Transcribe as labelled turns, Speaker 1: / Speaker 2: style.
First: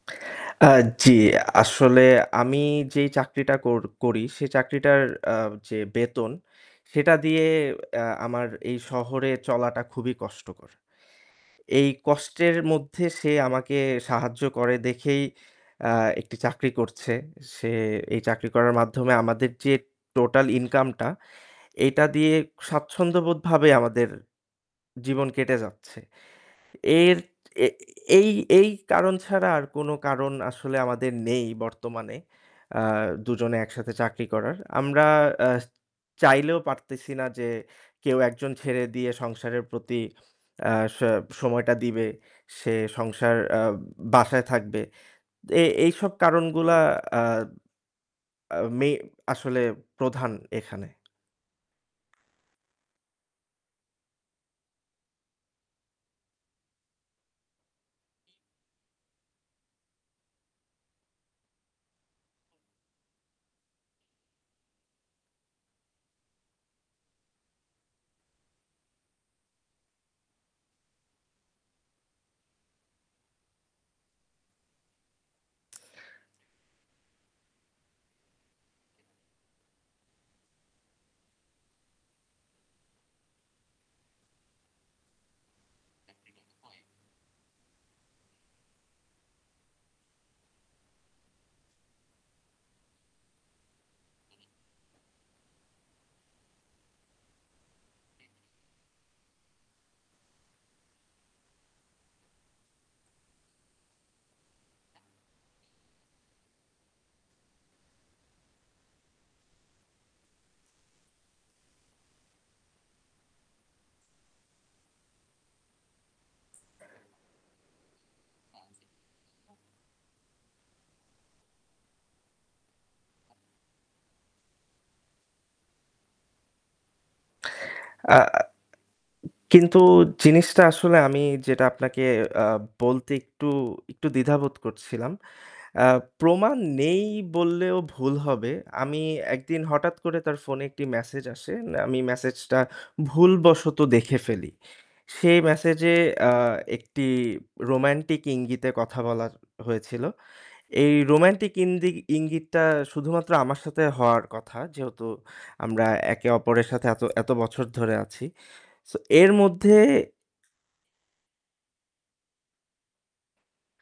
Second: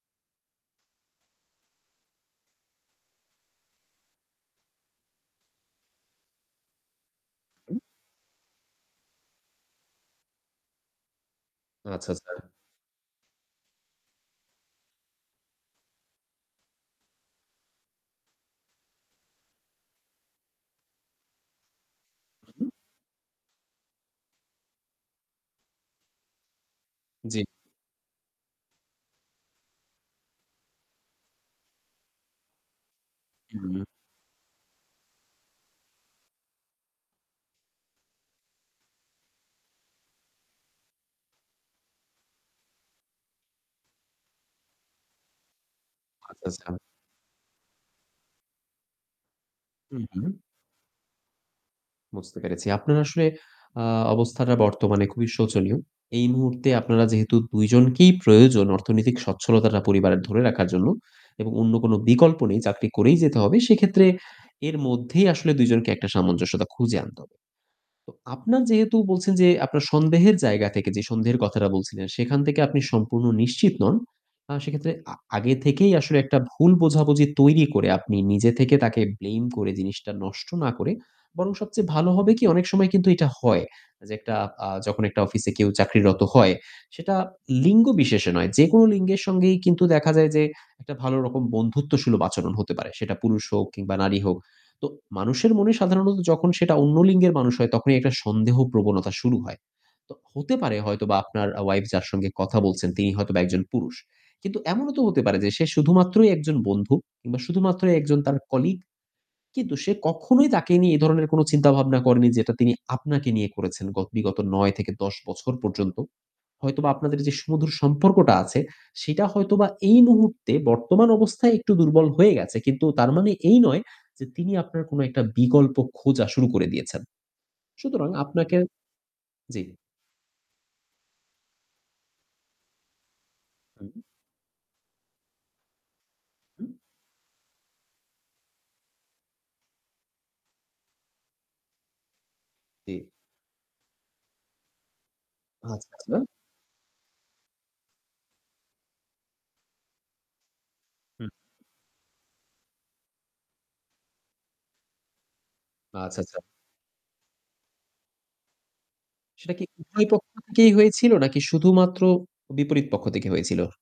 Speaker 1: আ জি আসলে আমি যেই চাকরিটা কর করি সে চাকরিটার আ যে বেতন সেটা দিয়ে
Speaker 2: উম
Speaker 1: আ আমার এই শহরে চলাটা খুবই কষ্টকর। এই
Speaker 2: আচ্ছা, আচ্ছা।
Speaker 1: কষ্টের মধ্যে সে আমাকে সাহায্য করে দেখেই আ একটি চাকরি করছে। সে এই চাকরি করার মাধ্যমে আমাদের যে টোটাল income টা এইটা দিয়ে
Speaker 2: উ
Speaker 1: স্বাচ্ছন্দ্যবোধ ভাবে আমাদের জীবন কেটে যাচ্ছে। এর
Speaker 2: জি।
Speaker 1: এই এই কারণ ছাড়া আর কোনো কারণ আসলে আমাদের নেই বর্তমানে আ দুজনে
Speaker 2: হু।
Speaker 1: একসাথে চাকরি করার। আমরা আ চাইলেও পারতেছি না যে কেউ একজন ছেড়ে দিয়ে সংসারের প্রতি আ স সময়টা দিবে, সে সংসার আ বাসায় থাকবে। এই এইসব
Speaker 2: আচ্ছা, আচ্ছা।
Speaker 1: কারণগুলা আ আ মে আসলে
Speaker 2: হু,
Speaker 1: প্রধান
Speaker 2: হু।
Speaker 1: এখানে।
Speaker 2: বুঝতে পেরেছি। আপনার আসলে আ অবস্থাটা বর্তমানে খুবই শোচনীয়। এই মুহূর্তে আপনারা যেহেতু ২ জন কি প্রয়োজন অর্থনৈতিক স্বচ্ছলতাটা পরিবারে ধরে রাখার জন্য এবং অন্য কোনো বিকল্প নেই, চাকরি করেই যেতে হবে। সেক্ষেত্রে এর মধ্যেই আসলে ২ জনকে একটা সামঞ্জস্যতা খুঁজে আনতে হবে। তো আপনার যেহেতু বলছেন যে আপনার সন্দেহের জায়গা থেকে যে সন্দেহের কথাটা বলছিলেন সেখান থেকে আপনি সম্পূর্ণ নিশ্চিত নন। আ সেক্ষেত্রে আ আগে থেকেই আসলে একটা ভুল বোঝাবুঝি তৈরি করে আপনি নিজে থেকে তাকে blame করে জিনিসটা নষ্ট না করে বরং সবচেয়ে ভালো হবে কি, অনেক সময় কিন্তু এটা হয় যে একটা আ যখন একটা অফিসে কেউ চাকরিরত হয়
Speaker 1: [unintelligible]
Speaker 2: সেটা লিঙ্গবিশেষে নয় যেকোনো লিঙ্গের সঙ্গেই কিন্তু দেখা যায় যে একটা ভালো রকম বন্ধুত্বসুলভ আচরণ হতে পারে। সেটা পুরুষ হোক কিংবা নারী হোক। তো মানুষের মনে সাধারণত যখন সেটা অন্য লিঙ্গের মানুষ হয় তখনই একটা সন্দেহপ্রবণতা শুরু হয়। তো হতে পারে হয়তোবা আপনার আ wife যার সঙ্গে কথা বলছেন তিনি হয়তোবা একজন পুরুষ। কিন্তু এমনও তো হতে পারে যে সে শুধুমাত্রই একজন বন্ধু কিংবা শুধুমাত্র একজন তার colleague. কিন্তু সে কখনোই তাকে নিয়ে এই ধরনের কোনো চিন্তাভাবনা করেনি যেটা তিনি আপনাকে নিয়ে করেছেন গ বিগত ৯ থেকে ১০ বছর পর্যন্ত। হয়তোবা আপনাদের যে সুমধুর সম্পর্কটা আছে সেটা হয়তোবা এই মুহূর্তে বর্তমান অবস্থায় একটু দুর্বল হয়ে গেছে। কিন্তু তার মানে এই নয় যে তিনি আপনার কোনো একটা বিকল্প খোঁজা শুরু করে দিয়েছেন। সুতরাং
Speaker 1: আ আ
Speaker 2: আপনাকে জি।
Speaker 1: কিন্তু জিনিসটা আসলে আমি যেটা আপনাকে আ বলতে একটু,
Speaker 2: হু।
Speaker 1: একটু দ্বিধাবোধ করছিলাম। আ প্রমাণ
Speaker 2: উ
Speaker 1: নেই বললেও ভুল হবে। আমি একদিন হঠাৎ করে তার ফোনে একটি message আসে। আমি message টা
Speaker 2: জি।
Speaker 1: ভুলবশত দেখে ফেলি। সেই message
Speaker 2: আচ্ছা,
Speaker 1: এ
Speaker 2: আচ্ছা।
Speaker 1: আ একটি romantic ইঙ্গিতে কথা বলা হয়েছিল। এই
Speaker 2: হু।
Speaker 1: romantic ইন্দি ইঙ্গিতটা শুধুমাত্র আমার সাথে হওয়ার কথা যেহেতু আমরা
Speaker 2: আচ্ছা,
Speaker 1: একে
Speaker 2: আচ্ছা।
Speaker 1: অপরের সাথে এত এত বছর ধরে আছি। so এর
Speaker 2: সেটা কি
Speaker 1: মধ্যে
Speaker 2: উভয় পক্ষ থেকেই হয়েছিল নাকি শুধুমাত্র বিপরীত পক্ষ থেকে হয়েছিল?